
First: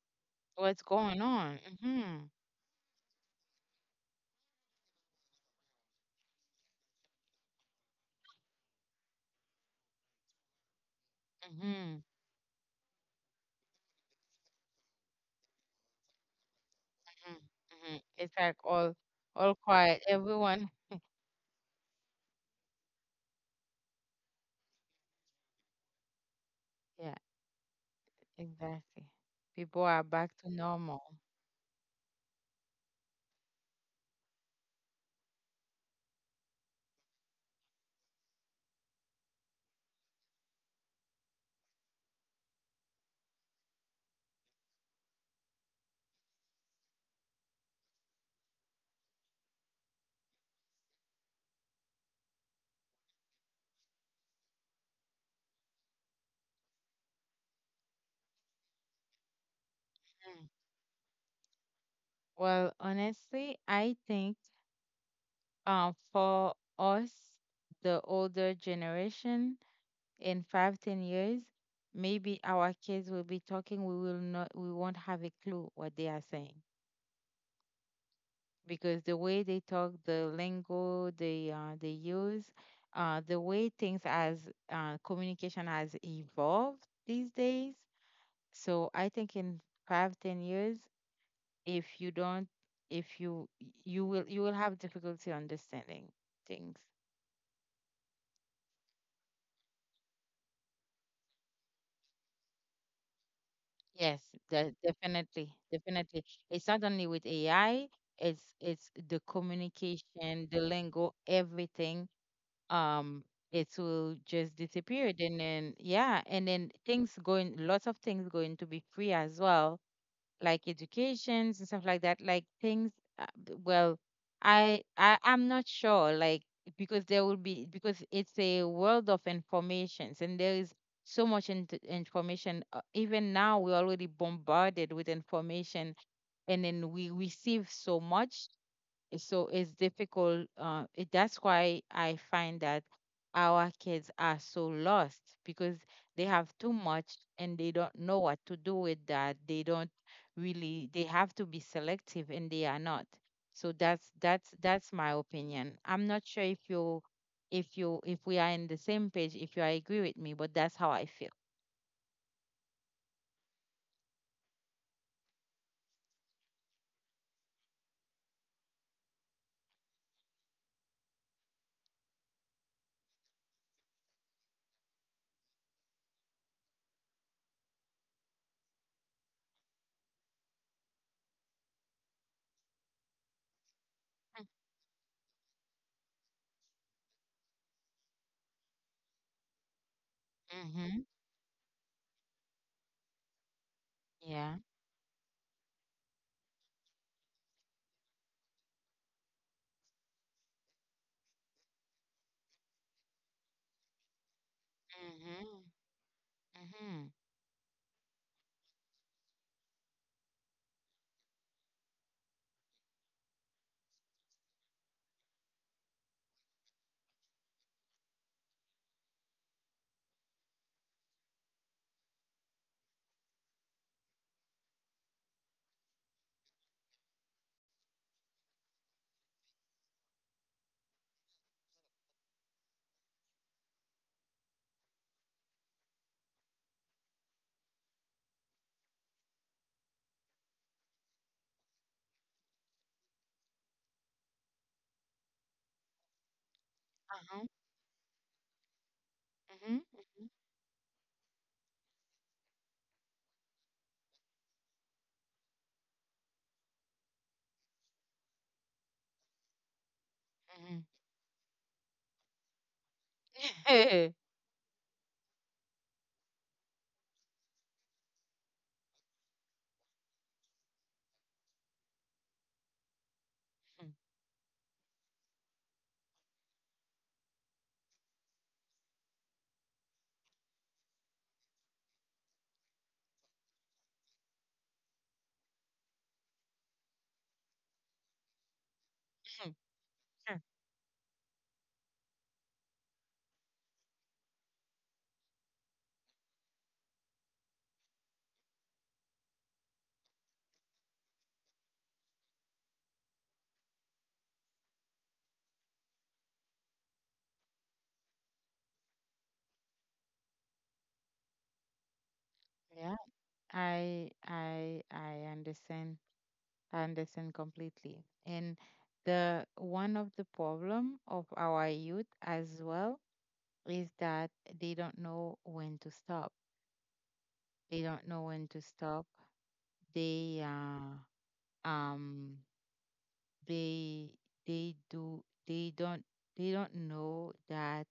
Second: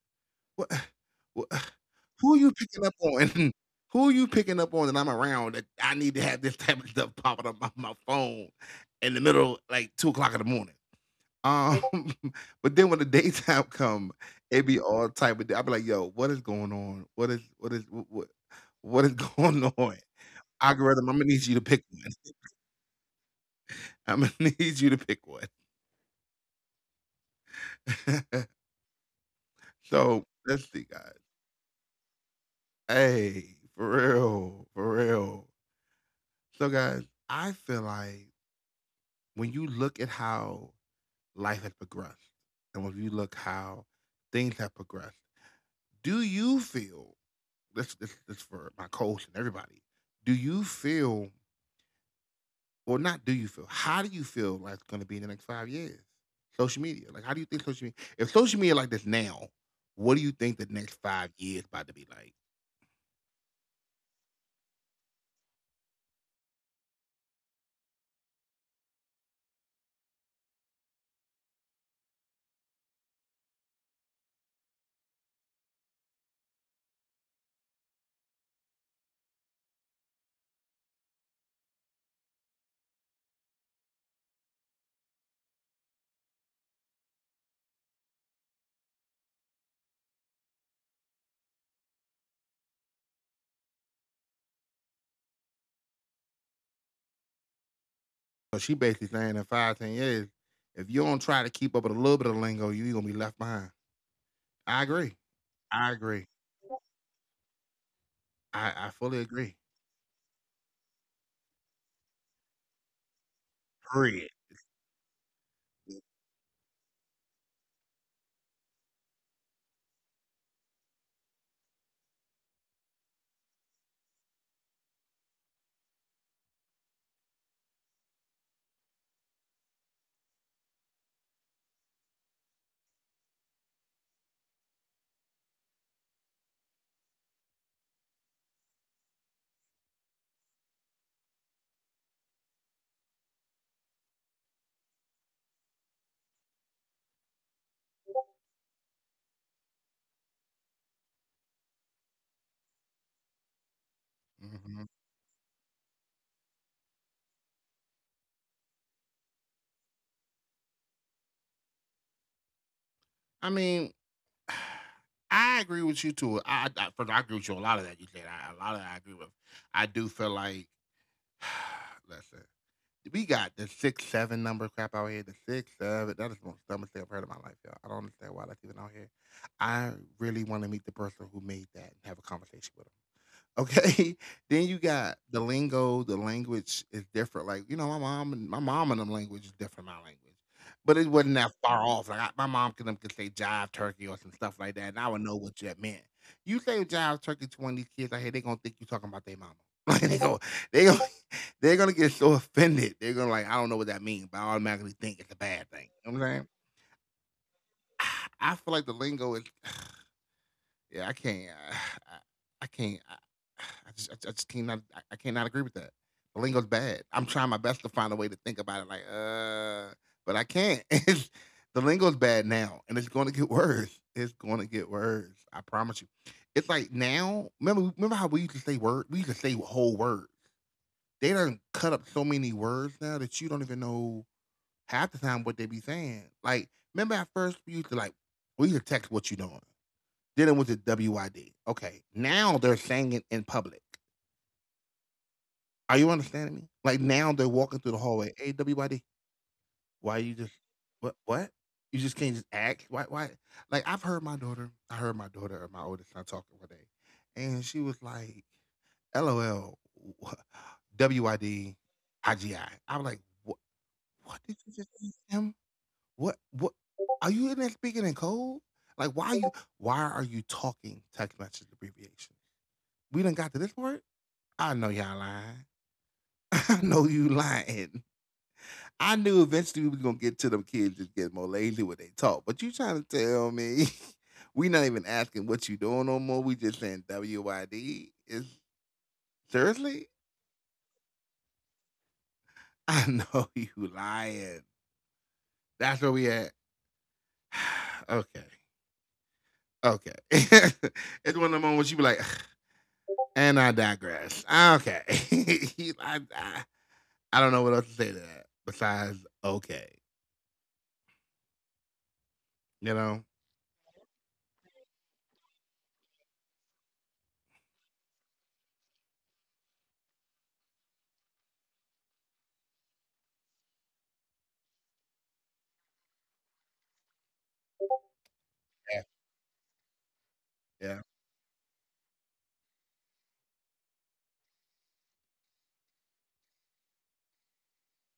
Speaker 1: what
Speaker 2: What's going
Speaker 1: what
Speaker 2: on?
Speaker 1: who are you picking up on? Who are you picking up on that I'm around that I need to have this type of stuff popping up on my phone in the middle, like 2 o'clock in the morning?
Speaker 2: Mhm,
Speaker 1: Um, but then when the daytime come, it be all type of I'll be like, "Yo, what is going
Speaker 2: mhm,
Speaker 1: on?
Speaker 2: mhm. It's like
Speaker 1: What is
Speaker 2: all
Speaker 1: going
Speaker 2: quiet,
Speaker 1: on?
Speaker 2: everyone.
Speaker 1: Algorithm, I'm gonna need you to pick one. I'm gonna need you to pick one."
Speaker 2: Yeah. Exactly. People are back
Speaker 1: So,
Speaker 2: to
Speaker 1: let's see,
Speaker 2: normal.
Speaker 1: guys. Hey, for real. So, guys, I feel like when you look at how life has progressed, and when you look how things have progressed, do you feel this? This for my coach and everybody. Do you feel, or not? Do you feel? How do you feel life's going to be in the next 5 years? Social media, like, how do you think social media? If social media like this now, what do you think the
Speaker 2: Mm.
Speaker 1: next 5 years about to be like?
Speaker 2: Well, honestly, I think for us, the older generation, in 5, 10 years, maybe our kids will be talking. We will not. We won't have a clue what they are saying because the way they talk, the lingo they use, the way things as communication has evolved these days. So I think in 5, 10 years, if you don't, if you, you will, you will have difficulty understanding things.
Speaker 1: So she basically saying in five, 10 years, if you don't try to keep up with a little bit of lingo, you're gonna be left behind.
Speaker 2: Yes,
Speaker 1: I agree.
Speaker 2: definitely,
Speaker 1: I agree.
Speaker 2: definitely. It's not only with AI,
Speaker 1: I fully
Speaker 2: it's the
Speaker 1: agree.
Speaker 2: communication, the lingo, everything. um it
Speaker 1: Period.
Speaker 2: will just disappear, and then, yeah, and then things going, lots of things going to be free as well, like educations and stuff like that, like things, well, I'm not sure, like, because there will be, because it's a world of informations, and there is so much information. Even now we're already bombarded with information, and then we receive so much. So it's difficult. That's why I find that our kids are so lost because they have too much and they don't know what to do with that. They don't really. They have to be selective, and they are not. So
Speaker 1: Mhm.
Speaker 2: that's my opinion. I'm not sure if you, if you, if we are in the same page, if you agree with me, but that's how I feel.
Speaker 1: I mean, I agree with you too. I first I agree with you on a lot of that you said. I, a lot of that I agree with. I do feel like listen, we got the 6 7 number crap out here. The 6 7, that is the most dumbest thing I've heard in my life, y'all. I don't understand why that's even out here. I really want to meet the person who made that and have a conversation with 'em. Okay. Then you got the lingo, the language is different. Like, you know, my mom and them language is different, my language. But it wasn't
Speaker 2: Mm-hmm.
Speaker 1: that far off. My mom could, them could say jive turkey or some stuff like that, and
Speaker 2: Yeah.
Speaker 1: I would know what that meant. You say jive turkey to one of these kids out here, they're gonna think you talking about their mama. Like they go, they go, they're gonna get so offended. They're gonna like, I don't know what that means, but I automatically think it's a bad thing. You
Speaker 2: Mhm.
Speaker 1: know what I'm saying?
Speaker 2: Mm-hmm.
Speaker 1: I feel like the lingo is yeah, I can't. I can't. I, I just can't. I can't not agree with that. The lingo's bad. I'm trying my best to find a way to think about it, like, but I can't. It's, the lingo's bad now, and it's going to get worse. It's going to get worse. I promise you. It's like now. Remember how we used to say word. We used to say whole words. They done cut up so many words now that you don't even know half the time what they be saying. Like, remember at first we used to like we used to text what you doing. Then it was the WID. Okay. Now they're saying it in public. Are you understanding me? Like now they're walking through
Speaker 2: Uh-huh.
Speaker 1: the hallway. Hey, WID, why
Speaker 2: Mhm.
Speaker 1: you just
Speaker 2: Mhm.
Speaker 1: what? You just can't just act? Why like I heard my daughter or my oldest son talking one day, and she was like, "L O L
Speaker 2: Mm-hmm.
Speaker 1: W I D I G I." I'm like, what did you just ask him? What are you in there speaking in code? Like why are you talking text message abbreviations? We done got to this part. I know y'all lying. I know you lying. I knew eventually we was gonna get to them kids just get more lazy when they talk. But you trying to tell me we not even asking what you doing no more. We just saying WYD. Is seriously?
Speaker 2: Mhm.
Speaker 1: I know you lying. That's where we at. Okay. Okay. It's one of the moments you be like, and I digress. Okay. I, I, I don't know what else to say to that besides okay. You know?
Speaker 2: Mm. I understand. I understand completely. And the one of the problem of our youth as well is that they don't know when to stop. They don't know when to
Speaker 1: Yeah.
Speaker 2: stop. They
Speaker 1: Yeah,
Speaker 2: uh um they they do they don't know that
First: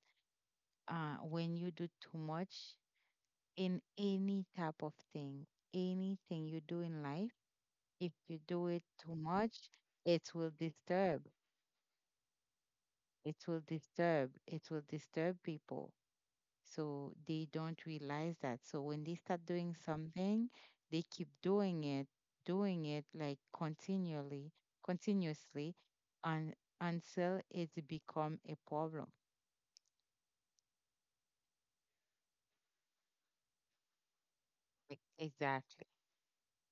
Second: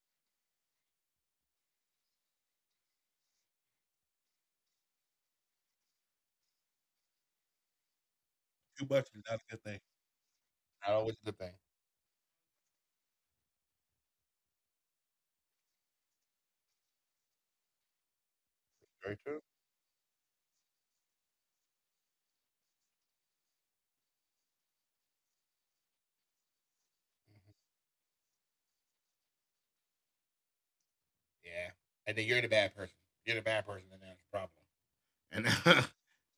Speaker 2: when you do too much in any type of thing, anything you do in life, if you do it
Speaker 1: too much
Speaker 2: too
Speaker 1: is not a good
Speaker 2: much,
Speaker 1: thing.
Speaker 2: it will
Speaker 1: Not always
Speaker 2: disturb.
Speaker 1: a good thing.
Speaker 2: It will disturb people. So they don't realize that. So when they
Speaker 1: Very true.
Speaker 2: start doing something, they keep doing it, doing it, like continually, continuously, and until
Speaker 1: Mm-hmm.
Speaker 2: it become a problem.
Speaker 1: Yeah. And then you're the bad person. You're the bad person, and that's the problem.
Speaker 2: Exactly.
Speaker 1: And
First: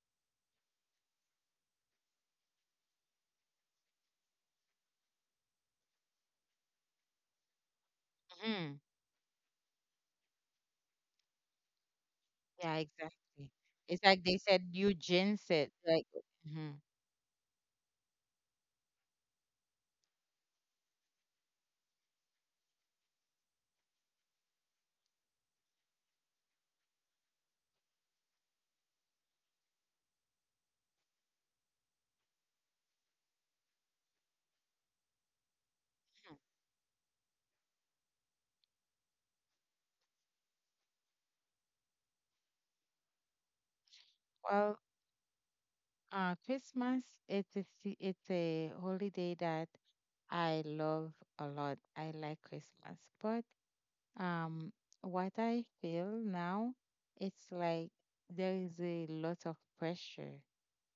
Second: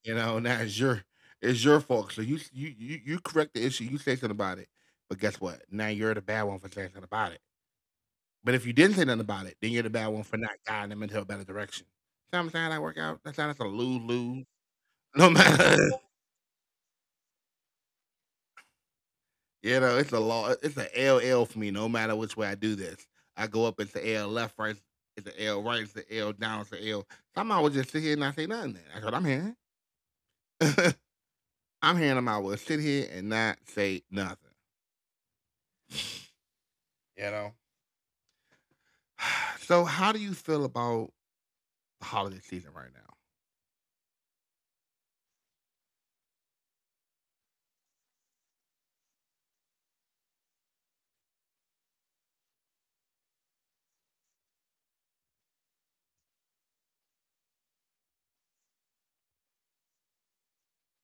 Speaker 1: you know, now it's your fault. So you correct the issue. You say something about it, but guess what? Now you're the bad one for saying something about it. But
Speaker 2: Mhm.
Speaker 1: if you didn't say nothing about it, then you're the bad one for not guiding them into a better direction. See what I'm
Speaker 2: Yeah,
Speaker 1: saying? That work out.
Speaker 2: exactly.
Speaker 1: That's how that's a
Speaker 2: It's
Speaker 1: lose
Speaker 2: like they
Speaker 1: lose.
Speaker 2: said, Eugene
Speaker 1: No
Speaker 2: said,
Speaker 1: matter
Speaker 2: like, mhm.
Speaker 1: you know, it's a law. It's an L L for me. No matter which way I do this, I go up. It's the L left, right. It's the L right. It's the L down. It's the L. Somehow I would just sit here and not say nothing. Then. That's what I'm hearing. I'm hearing them. I will sit here and not say nothing. You know. So, how do you feel about the holiday season right now?
Speaker 2: Well, Christmas, it's a holiday that I love a lot. I like Christmas. But um what I feel now, it's like there is a lot of pressure.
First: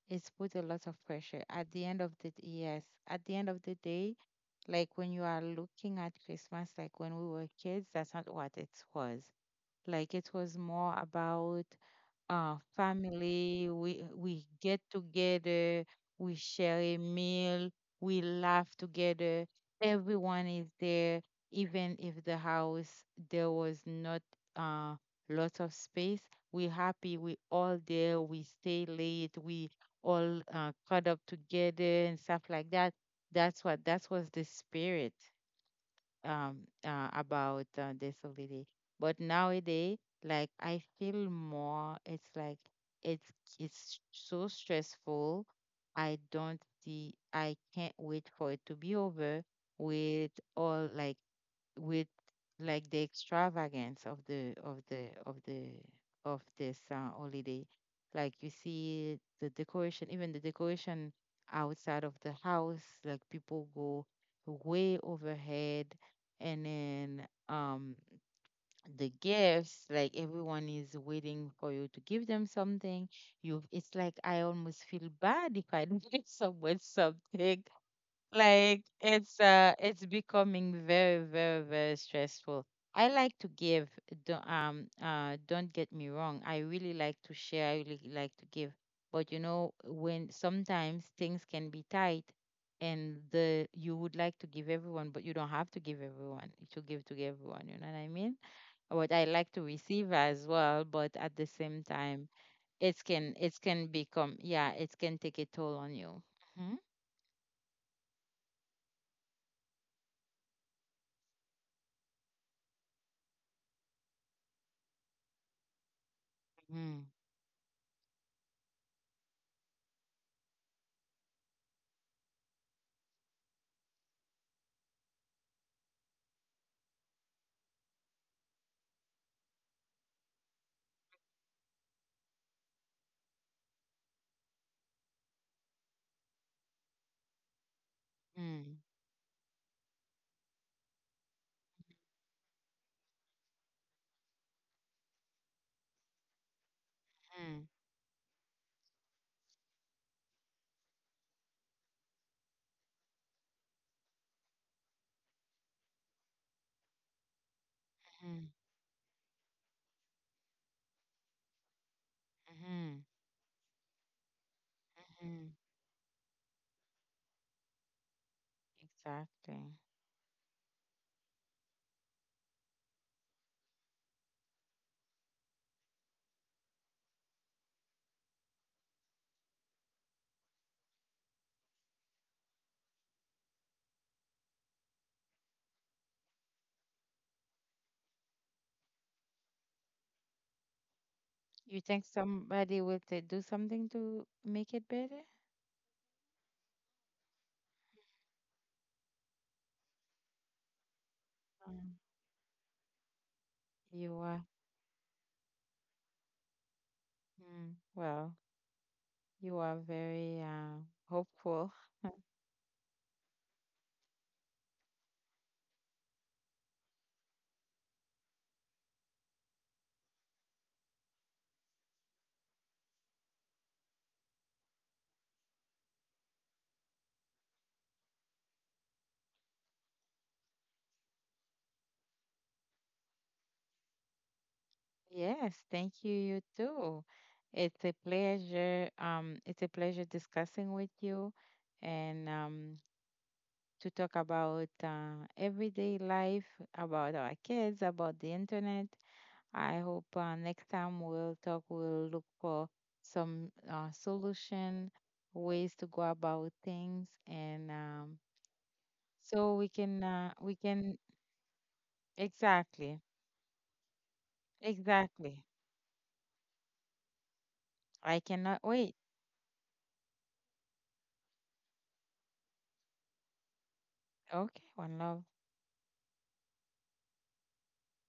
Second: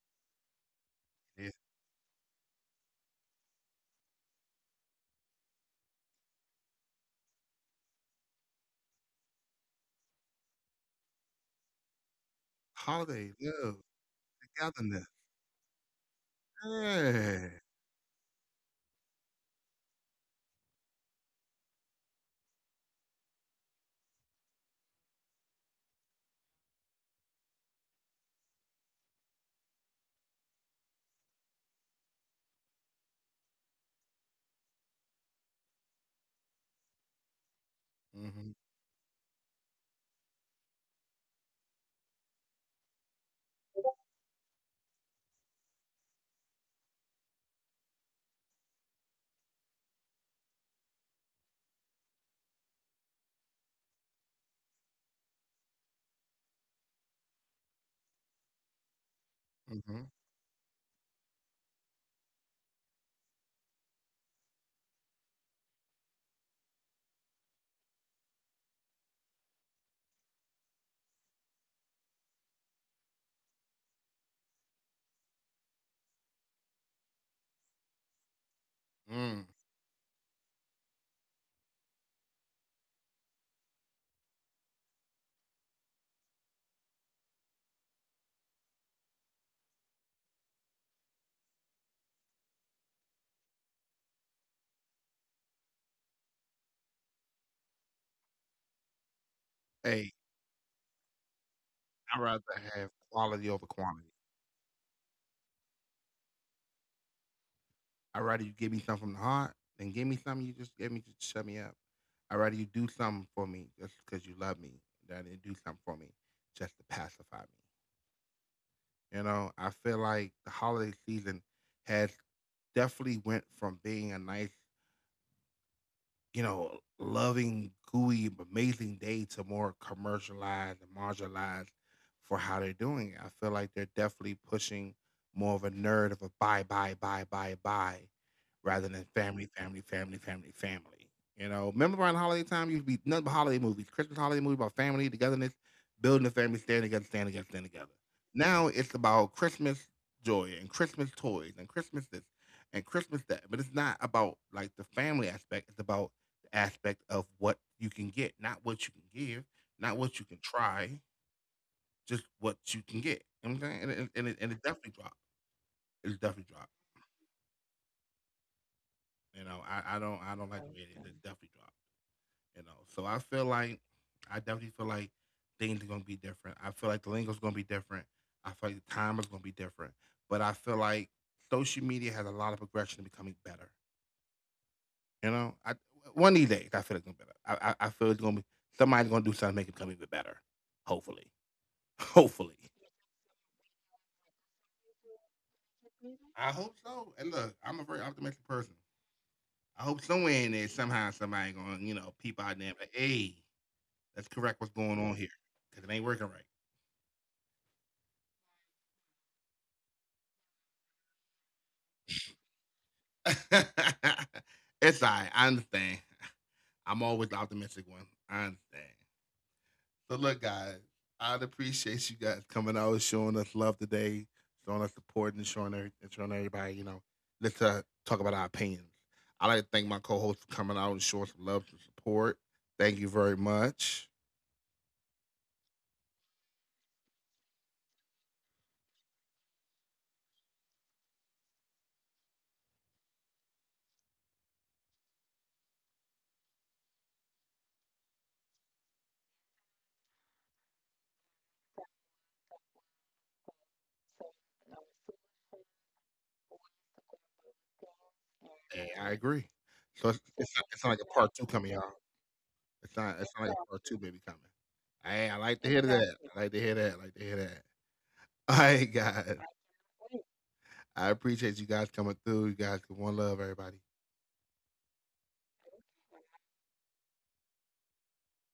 Speaker 2: It's put a lot of pressure
Speaker 1: It's
Speaker 2: at the end of the yes, at the end of the day, like when you are looking at Christmas, like when we were kids, that's not what it was. Like it was more about
Speaker 1: holiday
Speaker 2: family.
Speaker 1: love,
Speaker 2: We get
Speaker 1: togetherness.
Speaker 2: together, we share a
Speaker 1: Yeah.
Speaker 2: meal, we laugh together. Everyone is there, even if the house there was not uh, lots of space. We're happy. We all there. We stay late. We all caught up together and stuff like that. That was the spirit about
Speaker 1: Mm-hmm,
Speaker 2: disability. But nowadays, like I feel more. It's like it's it's so stressful. I don't see. I can't wait for it to be over with, all like, with like the extravagance of the of the of the of this holiday. Like you see the
Speaker 1: mm-hmm,
Speaker 2: decoration, even the decoration outside of the house, like people go way overhead. And then the gifts, like everyone is waiting for you to give them something. You, it's like I almost feel bad if I don't give someone something. Like
Speaker 1: mm.
Speaker 2: it's becoming very, very, very stressful. I like to give. Don't, don't get me wrong, I really like to share, I really like to give. But you know, when sometimes things can be tight, and the you would like to give everyone, but you don't have to give everyone, to give to everyone, you know what I mean. But I like to
Speaker 1: Hey,
Speaker 2: receive as well, but at the same
Speaker 1: I'd rather
Speaker 2: time
Speaker 1: have
Speaker 2: it
Speaker 1: quality
Speaker 2: can,
Speaker 1: over
Speaker 2: it
Speaker 1: quantity.
Speaker 2: can become, yeah, it can take a toll on you. Mhm.
Speaker 1: I'd rather you give me something from the heart than give me something you just gave me to shut me up. I'd rather you do something for me just because you love me than you do something for me just to pacify
Speaker 2: Mm,
Speaker 1: me. You know, I feel like the holiday season has definitely went from being a nice, you know, loving, gooey, amazing day to more commercialized and marginalized for how they're doing it. I feel like they're definitely pushing more of a nerd of a buy, buy, buy, buy, buy, rather than
Speaker 2: mm,
Speaker 1: family, family, family, family, family. You know, remember around holiday time, you'd be nothing but holiday movies, Christmas holiday movies about family, togetherness, building a family, staying together.
Speaker 2: mm.
Speaker 1: Now it's about Christmas joy and Christmas toys and Christmas this and Christmas that, but it's not about like the family aspect. It's about aspect of what you can get, not what
Speaker 2: Mm,
Speaker 1: you can give, not what you can try, just what you can get.
Speaker 2: mhm,
Speaker 1: You know what I'm saying? And it definitely dropped.
Speaker 2: mhm.
Speaker 1: It's definitely dropped. You know,
Speaker 2: Exactly.
Speaker 1: I don't like the way it is. It definitely dropped. You know, so I feel like I definitely feel like things are gonna be different. I feel like the lingo's gonna be different. I feel like the time is gonna be different. But I feel like social media has a lot of progression in becoming better. You know, I one of these days I feel it's gonna be better. I feel it's gonna be somebody's gonna do something to make it become even better. Hopefully.
Speaker 2: You think
Speaker 1: Hopefully.
Speaker 2: somebody will do something to make it better?
Speaker 1: I hope so. And look, I'm a very optimistic person. I hope somewhere in there, somehow, somebody gonna, you know,
Speaker 2: Um,
Speaker 1: peep out there. But, hey, let's
Speaker 2: you
Speaker 1: correct what's
Speaker 2: are,
Speaker 1: going on here because it ain't working right.
Speaker 2: mm, well, you are very hopeful.
Speaker 1: It's all right. I understand. I'm always the optimistic one. I understand. So look, guys, I'd appreciate you guys coming out, showing us love today, showing us support, and and showing everybody. You know, let's talk about our opinions. I like to thank my co-host for coming out and showing some love and support. Thank you very much.
Speaker 2: Yes, thank you, you too. It's a pleasure. It's a pleasure discussing with you and to talk about everyday life, about our kids, about the internet. I hope next time we'll talk, we'll look for some solution, ways to go about things, and
Speaker 1: And I agree.
Speaker 2: so
Speaker 1: So
Speaker 2: we can,
Speaker 1: it's not
Speaker 2: we
Speaker 1: like a part
Speaker 2: can,
Speaker 1: two coming, y'all. It's not. It's
Speaker 2: exactly,
Speaker 1: not like a part two baby coming. Hey, I like to
Speaker 2: exactly.
Speaker 1: hear that. I like to hear that. I like to hear that. All
Speaker 2: I
Speaker 1: right,
Speaker 2: cannot wait.
Speaker 1: guys. I appreciate you guys coming through. You guys, give one love, everybody.
Speaker 2: Okay, one love.